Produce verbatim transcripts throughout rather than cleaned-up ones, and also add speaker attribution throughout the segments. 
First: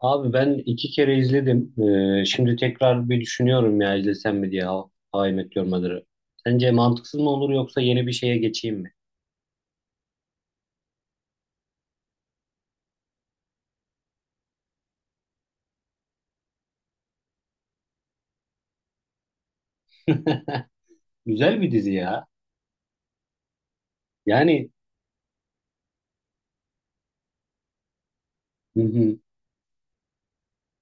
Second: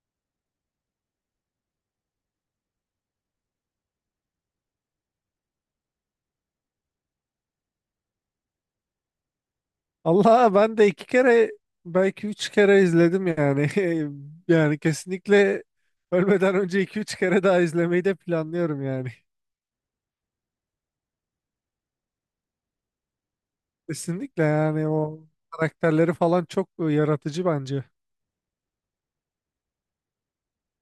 Speaker 1: Abi ben iki kere izledim. Ee, şimdi tekrar bir düşünüyorum ya izlesem mi diye How, How I Met Your Mother'ı. Sence mantıksız mı olur yoksa yeni bir şeye geçeyim mi?
Speaker 2: Allah ben de iki kere belki üç kere izledim yani. Yani kesinlikle ölmeden önce iki üç kere daha izlemeyi de planlıyorum yani.
Speaker 1: Güzel bir dizi ya.
Speaker 2: Kesinlikle
Speaker 1: Yani
Speaker 2: yani o karakterleri falan çok yaratıcı bence.
Speaker 1: hı hı.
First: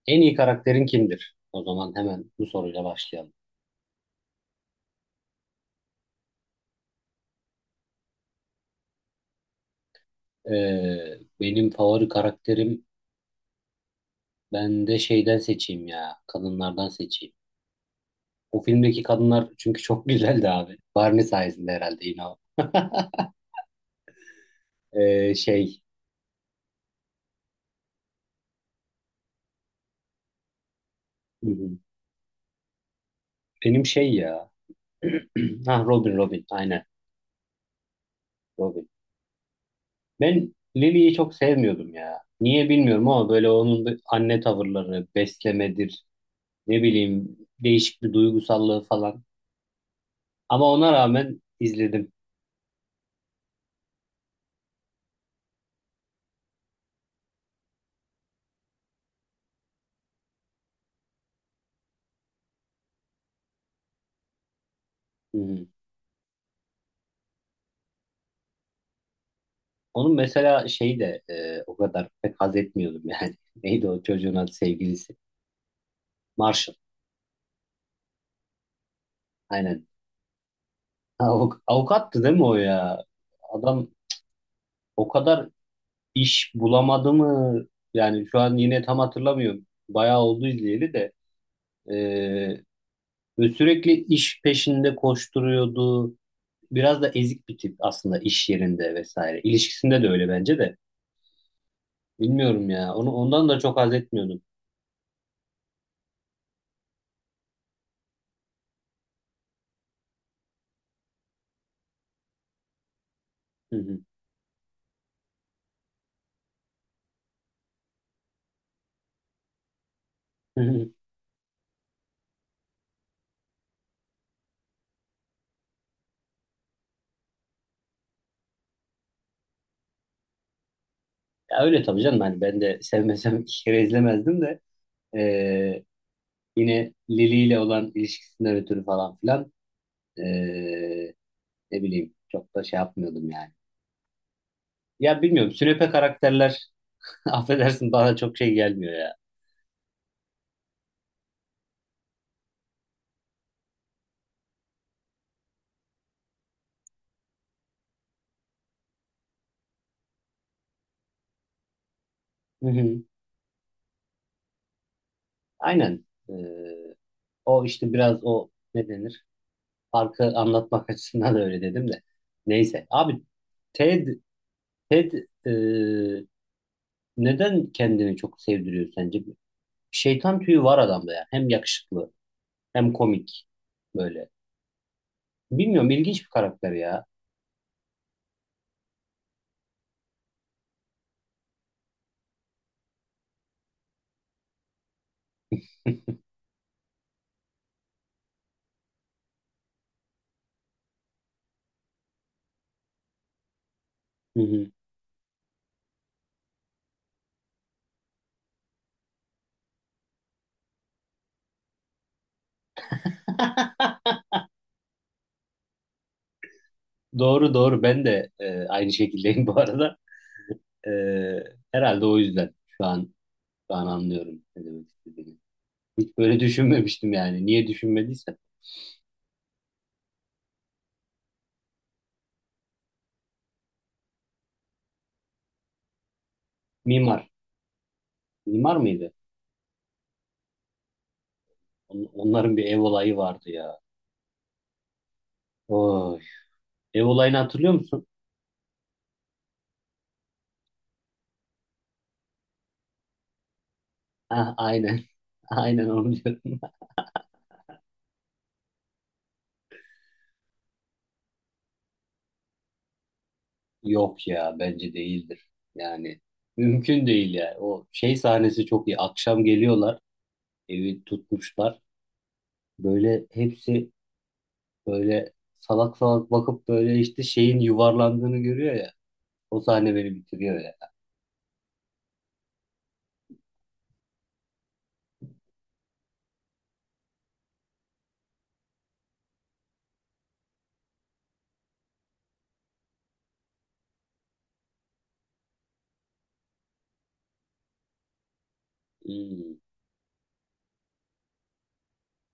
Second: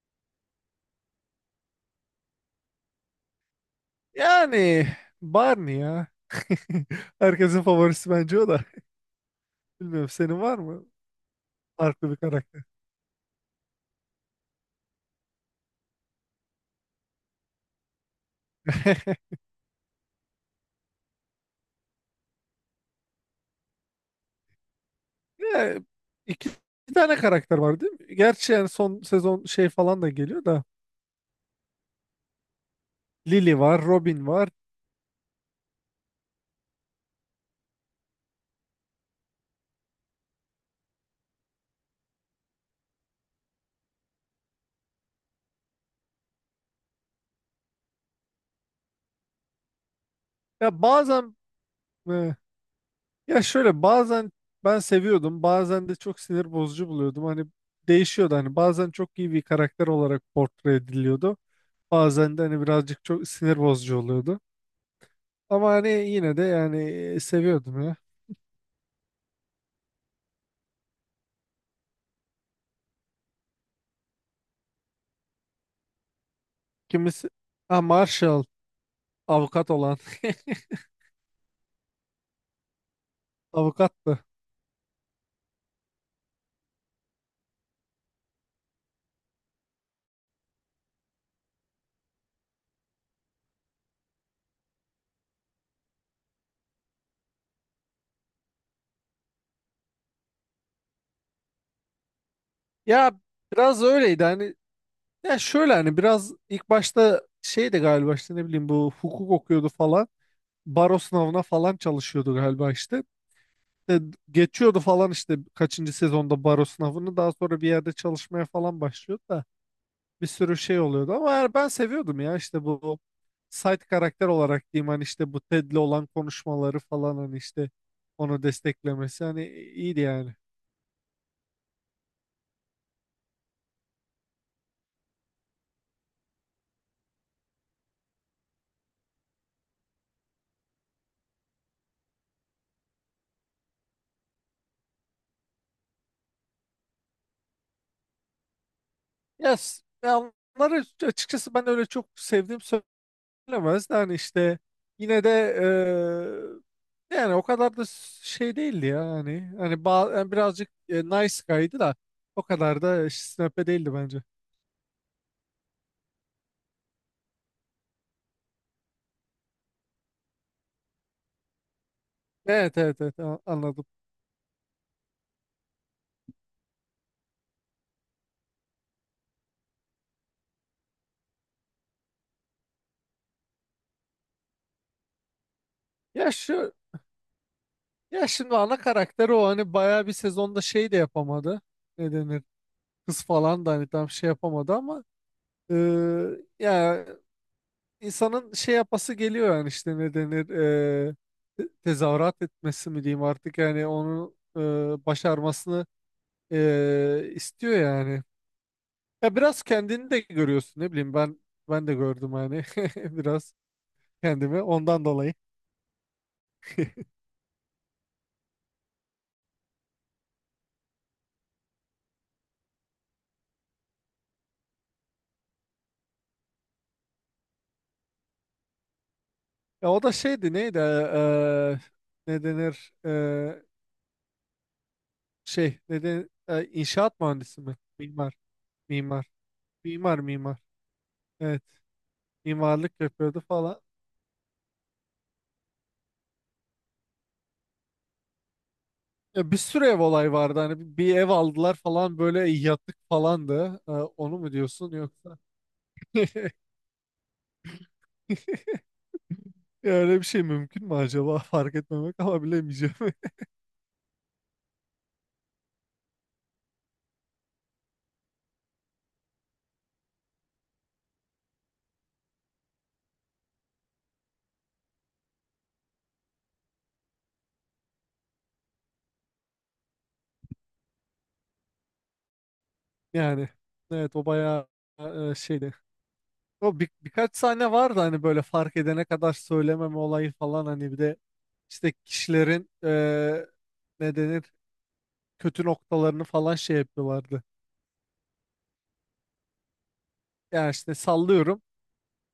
Speaker 1: En iyi karakterin kimdir? O zaman hemen bu soruyla başlayalım.
Speaker 2: Yani Barney ya. Herkesin favorisi bence o da. Bilmiyorum senin var mı
Speaker 1: Ee, benim favori
Speaker 2: farklı bir karakter?
Speaker 1: karakterim ben de şeyden seçeyim ya. Kadınlardan seçeyim. O filmdeki kadınlar çünkü çok güzeldi abi. Barney sayesinde herhalde yine o. Ee,
Speaker 2: Ya,
Speaker 1: şey
Speaker 2: iki iki tane karakter var değil mi? Gerçi yani son sezon şey falan da geliyor da.
Speaker 1: hı hı.
Speaker 2: Lily var,
Speaker 1: Benim şey
Speaker 2: Robin var.
Speaker 1: ya. Ha Robin Robin aynen Robin. Ben Lily'yi çok sevmiyordum ya. Niye bilmiyorum ama böyle onun bir anne tavırları, beslemedir, ne bileyim değişik bir duygusallığı falan. Ama
Speaker 2: Ya
Speaker 1: ona
Speaker 2: bazen
Speaker 1: rağmen izledim.
Speaker 2: e, ya şöyle bazen ben seviyordum, bazen de çok sinir bozucu buluyordum. Hani değişiyordu, hani bazen çok iyi bir karakter olarak portre ediliyordu. Bazen de hani birazcık çok sinir bozucu oluyordu.
Speaker 1: Hı hı.
Speaker 2: Ama hani yine de yani seviyordum ya.
Speaker 1: Onun mesela şey de e, o kadar pek haz etmiyordum yani. Neydi o çocuğun adı sevgilisi? Marshall.
Speaker 2: Kimisi, ha, Marshall, avukat
Speaker 1: Aynen.
Speaker 2: olan.
Speaker 1: Avuk- avukattı değil mi o ya? Adam
Speaker 2: Avukattı.
Speaker 1: o kadar iş bulamadı mı? Yani şu an yine tam hatırlamıyorum. Bayağı oldu izleyeli de. Ee, Ve sürekli iş peşinde koşturuyordu. Biraz da ezik bir tip aslında iş yerinde vesaire. İlişkisinde de öyle bence de. Bilmiyorum ya. Onu
Speaker 2: Ya
Speaker 1: ondan da çok
Speaker 2: biraz
Speaker 1: haz
Speaker 2: öyleydi
Speaker 1: etmiyordum.
Speaker 2: hani, ya şöyle hani biraz ilk başta şeydi galiba, işte ne bileyim, bu hukuk okuyordu falan. Baro sınavına falan çalışıyordu galiba işte.
Speaker 1: Hı hı.
Speaker 2: De geçiyordu falan işte kaçıncı sezonda baro sınavını, daha sonra bir yerde çalışmaya falan başlıyordu da bir sürü
Speaker 1: Hı
Speaker 2: şey
Speaker 1: hı.
Speaker 2: oluyordu, ama yani ben seviyordum ya, işte bu side karakter olarak diyeyim, hani işte bu Ted'le olan konuşmaları falan, hani işte onu desteklemesi, hani iyiydi yani.
Speaker 1: Ya öyle tabii canım. Hani ben de sevmesem iki kere izlemezdim de. Ee, Yine Lili ile olan ilişkisinden ötürü falan filan. ee, Ne bileyim. Çok da şey yapmıyordum yani. Ya bilmiyorum. Sünepe karakterler affedersin bana çok şey gelmiyor ya.
Speaker 2: Yes. Ya onları açıkçası ben öyle çok sevdiğim bilemez. Yani işte yine de eee, yani o kadar da şey değildi ya, hani hani ba- yani birazcık e, nice guy'dı da o
Speaker 1: Hı
Speaker 2: kadar
Speaker 1: hı.
Speaker 2: da snepe değildi bence.
Speaker 1: Aynen. Ee, O işte biraz o ne denir? Farkı anlatmak açısından da öyle dedim de.
Speaker 2: Evet
Speaker 1: Neyse.
Speaker 2: evet evet,
Speaker 1: Abi
Speaker 2: a- anladım.
Speaker 1: Ted, Ted e, neden kendini çok sevdiriyor sence? Şeytan tüyü var adamda ya. Hem yakışıklı hem komik böyle. Bilmiyorum ilginç bir
Speaker 2: Ya
Speaker 1: karakter
Speaker 2: şu,
Speaker 1: ya.
Speaker 2: ya şimdi ana karakteri o, hani bayağı bir sezonda şey de yapamadı. Ne denir? Kız falan da hani tam şey yapamadı ama eee, ya insanın şey yapası geliyor yani, işte ne denir, eee, te- tezahürat etmesi mi diyeyim artık, yani onu
Speaker 1: Hı
Speaker 2: eee,
Speaker 1: hı.
Speaker 2: başarmasını Ee, istiyor yani. Ya biraz kendini de görüyorsun, ne bileyim, ben ben de gördüm hani biraz kendimi ondan dolayı.
Speaker 1: Doğru doğru ben de e, aynı şekildeyim bu arada. E, Herhalde o yüzden şu an şu an anlıyorum ne demek istediğini. Hiç böyle düşünmemiştim yani. Niye düşünmediysem.
Speaker 2: Ya o da şeydi, neydi, ee, ne denir, ee, şey, ne denir, ee, inşaat
Speaker 1: Mimar.
Speaker 2: mühendisi mi? Mimar.
Speaker 1: Mimar mıydı?
Speaker 2: Mimar. Mimar mimar. Evet.
Speaker 1: On- Onların bir ev
Speaker 2: Mimarlık
Speaker 1: olayı
Speaker 2: yapıyordu
Speaker 1: vardı ya.
Speaker 2: falan.
Speaker 1: Oy. Ev olayını hatırlıyor musun?
Speaker 2: Ya bir sürü ev olay vardı, hani bir bir ev aldılar falan, böyle yatık falandı. Ee, onu mu
Speaker 1: Ah,
Speaker 2: diyorsun
Speaker 1: aynen.
Speaker 2: yoksa?
Speaker 1: Aynen onu diyorum.
Speaker 2: Ya öyle bir şey mümkün mü acaba? Fark etmemek, ama bilemeyeceğim.
Speaker 1: Yok ya bence değildir. Yani mümkün değil ya. O şey sahnesi çok iyi. Akşam geliyorlar. Evi tutmuşlar. Böyle hepsi böyle salak salak bakıp böyle işte şeyin yuvarlandığını görüyor ya. O sahne beni bitiriyor ya.
Speaker 2: Yani evet o bayağı e, şeydi. O bir, birkaç sahne vardı hani, böyle fark edene kadar söylememe olayı falan, hani bir de işte kişilerin e, ne denir, kötü noktalarını falan şey yapıyorlardı.
Speaker 1: Hmm.
Speaker 2: Yani işte sallıyorum,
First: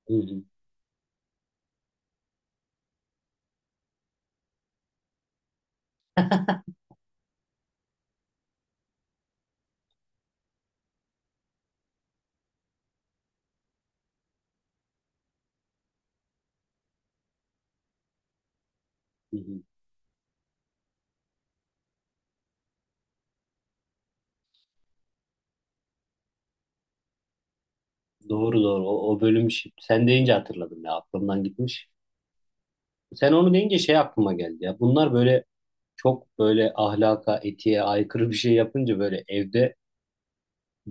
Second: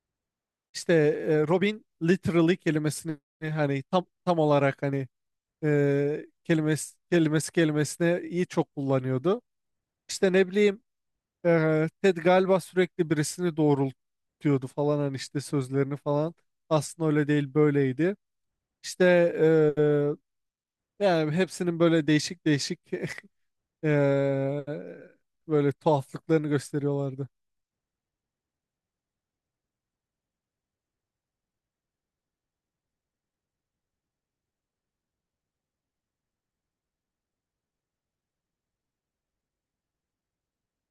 Speaker 1: Hı hı,
Speaker 2: işte e, Robin literally kelimesini hani tam tam olarak hani, e, kelimesi kelimesi kelimesine iyi çok kullanıyordu. İşte ne bileyim, Ee, Ted galiba sürekli birisini doğrultuyordu falan, hani işte sözlerini falan. Aslında öyle değil, böyleydi. İşte
Speaker 1: hı hı.
Speaker 2: ee, yani hepsinin böyle değişik değişik ee, böyle tuhaflıklarını gösteriyorlardı.
Speaker 1: Doğru doğru. O, o bölüm şi- sen deyince hatırladım ya. Aklımdan gitmiş. Sen onu deyince şey aklıma geldi ya. Bunlar böyle çok böyle ahlaka, etiğe aykırı bir şey yapınca böyle evde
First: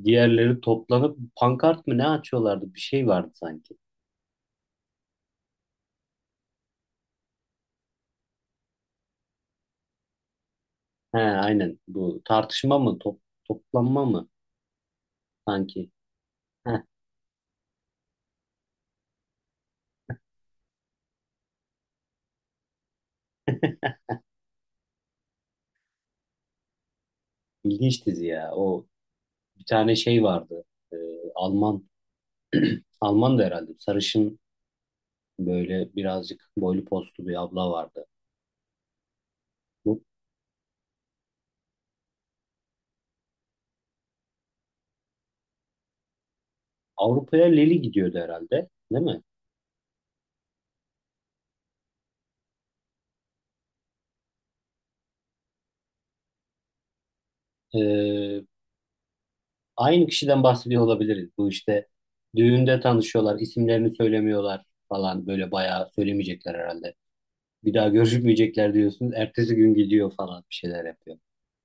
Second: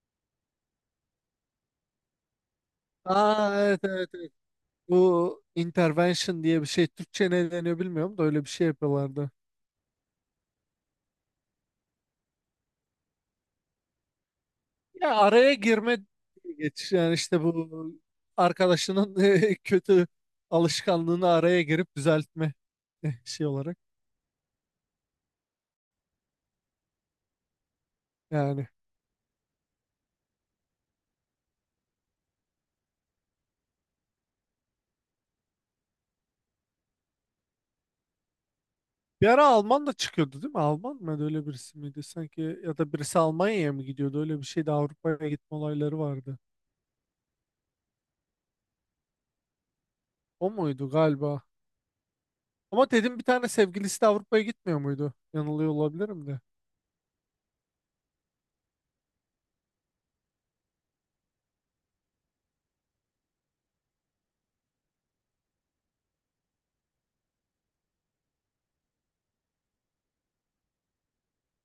Speaker 1: diğerleri toplanıp pankart mı ne açıyorlardı? Bir şey vardı
Speaker 2: Aa
Speaker 1: sanki.
Speaker 2: evet evet evet. Bu intervention diye bir şey Türkçe ne deniyor bilmiyorum da, öyle bir şey yapıyorlardı.
Speaker 1: He, aynen bu tartışma mı top, toplanma mı
Speaker 2: Ya araya
Speaker 1: sanki?
Speaker 2: girme diye
Speaker 1: Heh,
Speaker 2: geç yani, işte bu arkadaşının eh, kötü alışkanlığını araya girip düzeltme eh, şey olarak
Speaker 1: ilginç dizi ya.
Speaker 2: yani.
Speaker 1: O bir tane şey vardı. Ee, Alman Alman da herhalde sarışın böyle birazcık boylu postlu bir abla vardı.
Speaker 2: Bir ara Alman da
Speaker 1: Bu
Speaker 2: çıkıyordu değil mi? Alman mı öyle birisi miydi sanki, ya da birisi Almanya'ya mı gidiyordu, öyle bir şeydi, Avrupa'ya gitme olayları vardı.
Speaker 1: Avrupa'ya Leli gidiyordu herhalde, değil mi?
Speaker 2: O muydu galiba? Ama dedim bir tane sevgilisi de Avrupa'ya gitmiyor muydu? Yanılıyor olabilirim de.
Speaker 1: Ee, Aynı kişiden bahsediyor olabiliriz. Bu işte düğünde tanışıyorlar, isimlerini söylemiyorlar falan böyle bayağı söylemeyecekler herhalde. Bir daha görüşmeyecekler diyorsun. Ertesi gün gidiyor falan bir şeyler yapıyor.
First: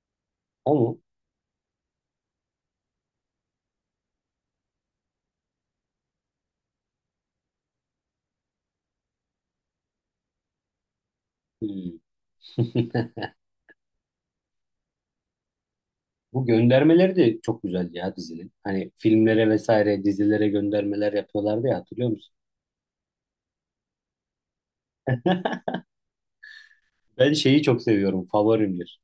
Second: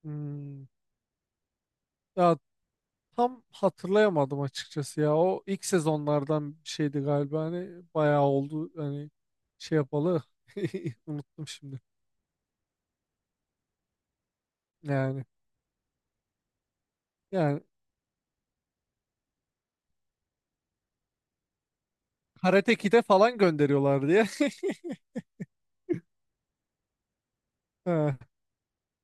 Speaker 2: Hmm.
Speaker 1: O mu?
Speaker 2: Ya tam hatırlayamadım açıkçası ya. O ilk sezonlardan bir şeydi galiba. Hani bayağı oldu. Hani şey yapalı. Unuttum şimdi.
Speaker 1: Hmm.
Speaker 2: Yani
Speaker 1: Bu göndermeleri de
Speaker 2: yani
Speaker 1: çok güzeldi ya dizinin. Hani filmlere vesaire dizilere göndermeler yapıyorlardı ya hatırlıyor musun?
Speaker 2: Karate Kid'e falan gönderiyorlar diye.
Speaker 1: Ben şeyi çok
Speaker 2: Ha.
Speaker 1: seviyorum. Favorimdir.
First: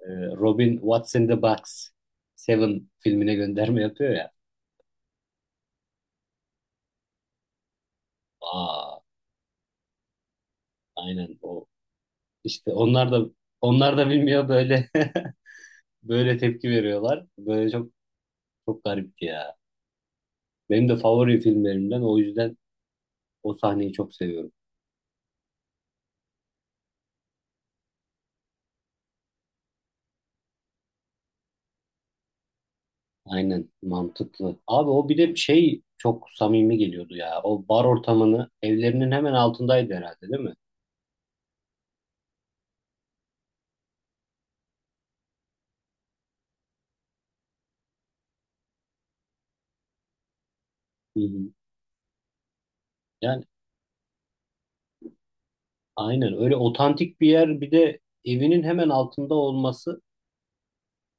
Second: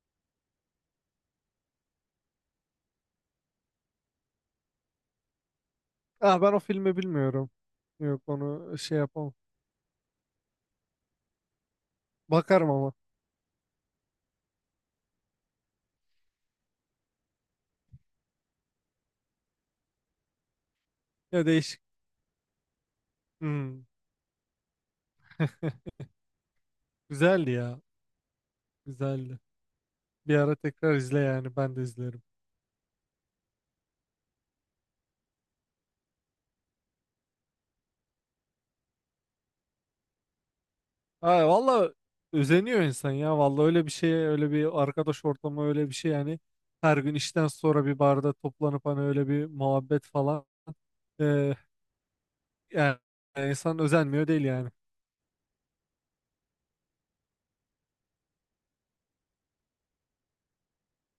Speaker 1: Ee, Robin What's in the Box? Seven filmine gönderme yapıyor ya.
Speaker 2: Ah, ben o filmi bilmiyorum. Yok onu
Speaker 1: Aa,
Speaker 2: şey yapamam.
Speaker 1: aynen o
Speaker 2: Bakarım
Speaker 1: İşte
Speaker 2: ama.
Speaker 1: onlar da onlar da bilmiyor böyle böyle tepki veriyorlar. Böyle çok çok garipti ya. Benim de favori
Speaker 2: Ya değişik.
Speaker 1: filmlerimden o yüzden o
Speaker 2: Hmm.
Speaker 1: sahneyi çok seviyorum.
Speaker 2: Güzeldi ya. Güzeldi. Bir ara tekrar izle yani. Ben de izlerim.
Speaker 1: Aynen mantıklı. Abi o bir de şey çok samimi geliyordu ya. O bar ortamını evlerinin hemen altındaydı herhalde değil mi?
Speaker 2: Ay valla özeniyor insan ya. Valla öyle bir şey, öyle bir arkadaş ortamı, öyle bir şey yani. Her gün işten sonra bir barda toplanıp hani öyle bir muhabbet falan.
Speaker 1: Hı hı.
Speaker 2: Ee, yani
Speaker 1: Yani
Speaker 2: insan özenmiyor değil yani.
Speaker 1: aynen öyle otantik bir yer bir de evinin hemen altında olması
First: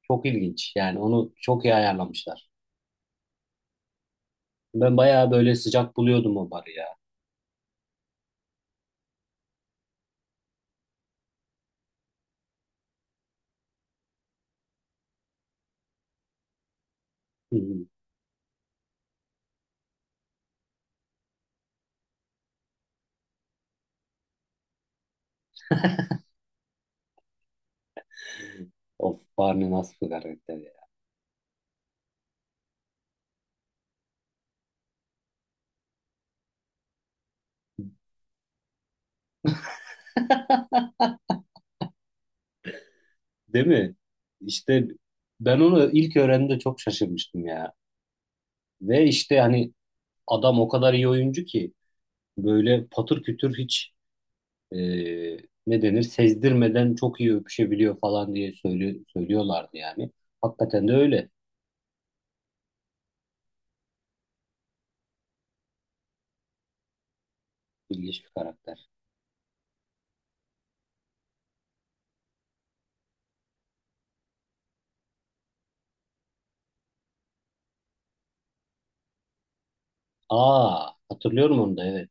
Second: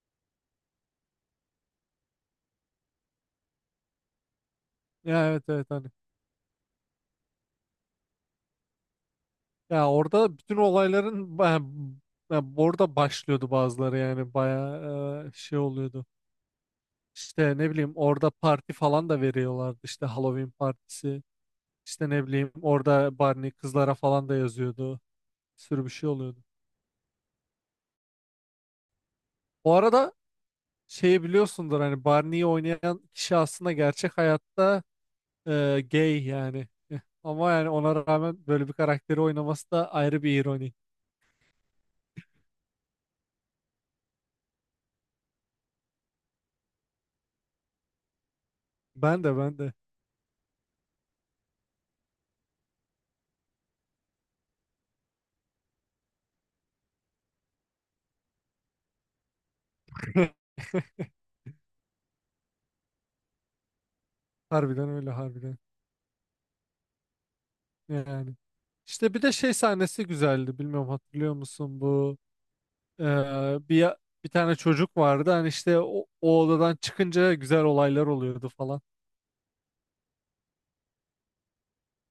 Speaker 1: çok ilginç. Yani onu çok iyi ayarlamışlar. Ben
Speaker 2: Ya
Speaker 1: bayağı
Speaker 2: evet
Speaker 1: böyle
Speaker 2: evet hani.
Speaker 1: sıcak buluyordum o barı ya.
Speaker 2: Ya orada bütün olayların ba- ya orada başlıyordu bazıları, yani bayağı e, şey oluyordu.
Speaker 1: Hı
Speaker 2: İşte ne
Speaker 1: hı.
Speaker 2: bileyim, orada parti falan da veriyorlardı, işte Halloween partisi. İşte ne bileyim, orada Barney kızlara falan da yazıyordu. Bir sürü bir şey oluyordu.
Speaker 1: Of Barney
Speaker 2: Bu
Speaker 1: nasıl bir
Speaker 2: arada
Speaker 1: karakter ya.
Speaker 2: şeyi biliyorsundur, hani Barney'i oynayan kişi aslında gerçek hayatta e, gay yani. Eh, Ama yani ona rağmen böyle bir karakteri oynaması da ayrı bir ironi.
Speaker 1: Değil mi? İşte ben onu ilk öğrendiğimde çok şaşırmıştım ya. Ve
Speaker 2: Ben de
Speaker 1: işte
Speaker 2: ben
Speaker 1: hani
Speaker 2: de.
Speaker 1: adam o kadar iyi oyuncu ki böyle patır kütür hiç e, ne denir sezdirmeden çok iyi öpüşebiliyor falan diye söylüyor, söylüyorlardı yani. Hakikaten de öyle.
Speaker 2: Harbiden öyle, harbiden.
Speaker 1: İlginç bir
Speaker 2: Yani.
Speaker 1: karakter.
Speaker 2: İşte bir de şey sahnesi güzeldi. Bilmiyorum hatırlıyor musun, bu e, bir bir tane çocuk vardı. Hani işte o, o odadan çıkınca güzel olaylar oluyordu falan.
Speaker 1: Aa hatırlıyorum onu da evet.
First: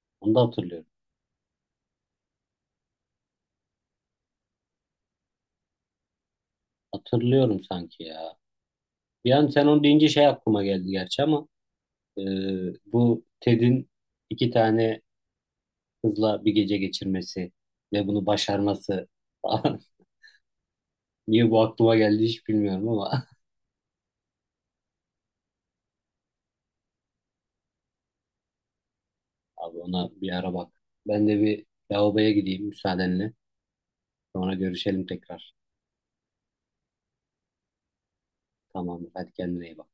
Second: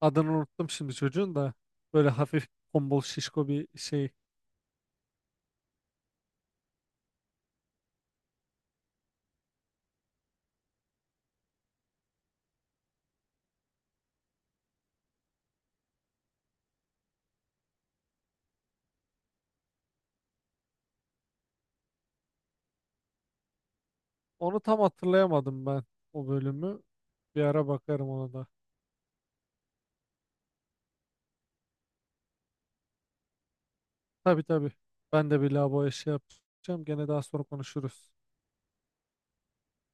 Speaker 2: Adını
Speaker 1: Onu da
Speaker 2: unuttum
Speaker 1: hatırlıyorum.
Speaker 2: şimdi çocuğun da. Böyle hafif tombul şişko bir şey.
Speaker 1: Hatırlıyorum sanki ya. Bir an sen onu deyince şey aklıma geldi gerçi ama e, bu Ted'in iki tane kızla bir gece geçirmesi ve bunu başarması falan. Niye bu aklıma geldi hiç bilmiyorum ama
Speaker 2: Onu tam hatırlayamadım ben, o bölümü. Bir ara bakarım ona da.
Speaker 1: abi ona bir ara bak. Ben de bir lavaboya gideyim müsaadenle.
Speaker 2: Tabii
Speaker 1: Sonra
Speaker 2: tabii.
Speaker 1: görüşelim
Speaker 2: Ben de bir
Speaker 1: tekrar.
Speaker 2: lavaboya şey yapacağım. Gene daha sonra konuşuruz.
Speaker 1: Tamam, hadi kendine iyi bak.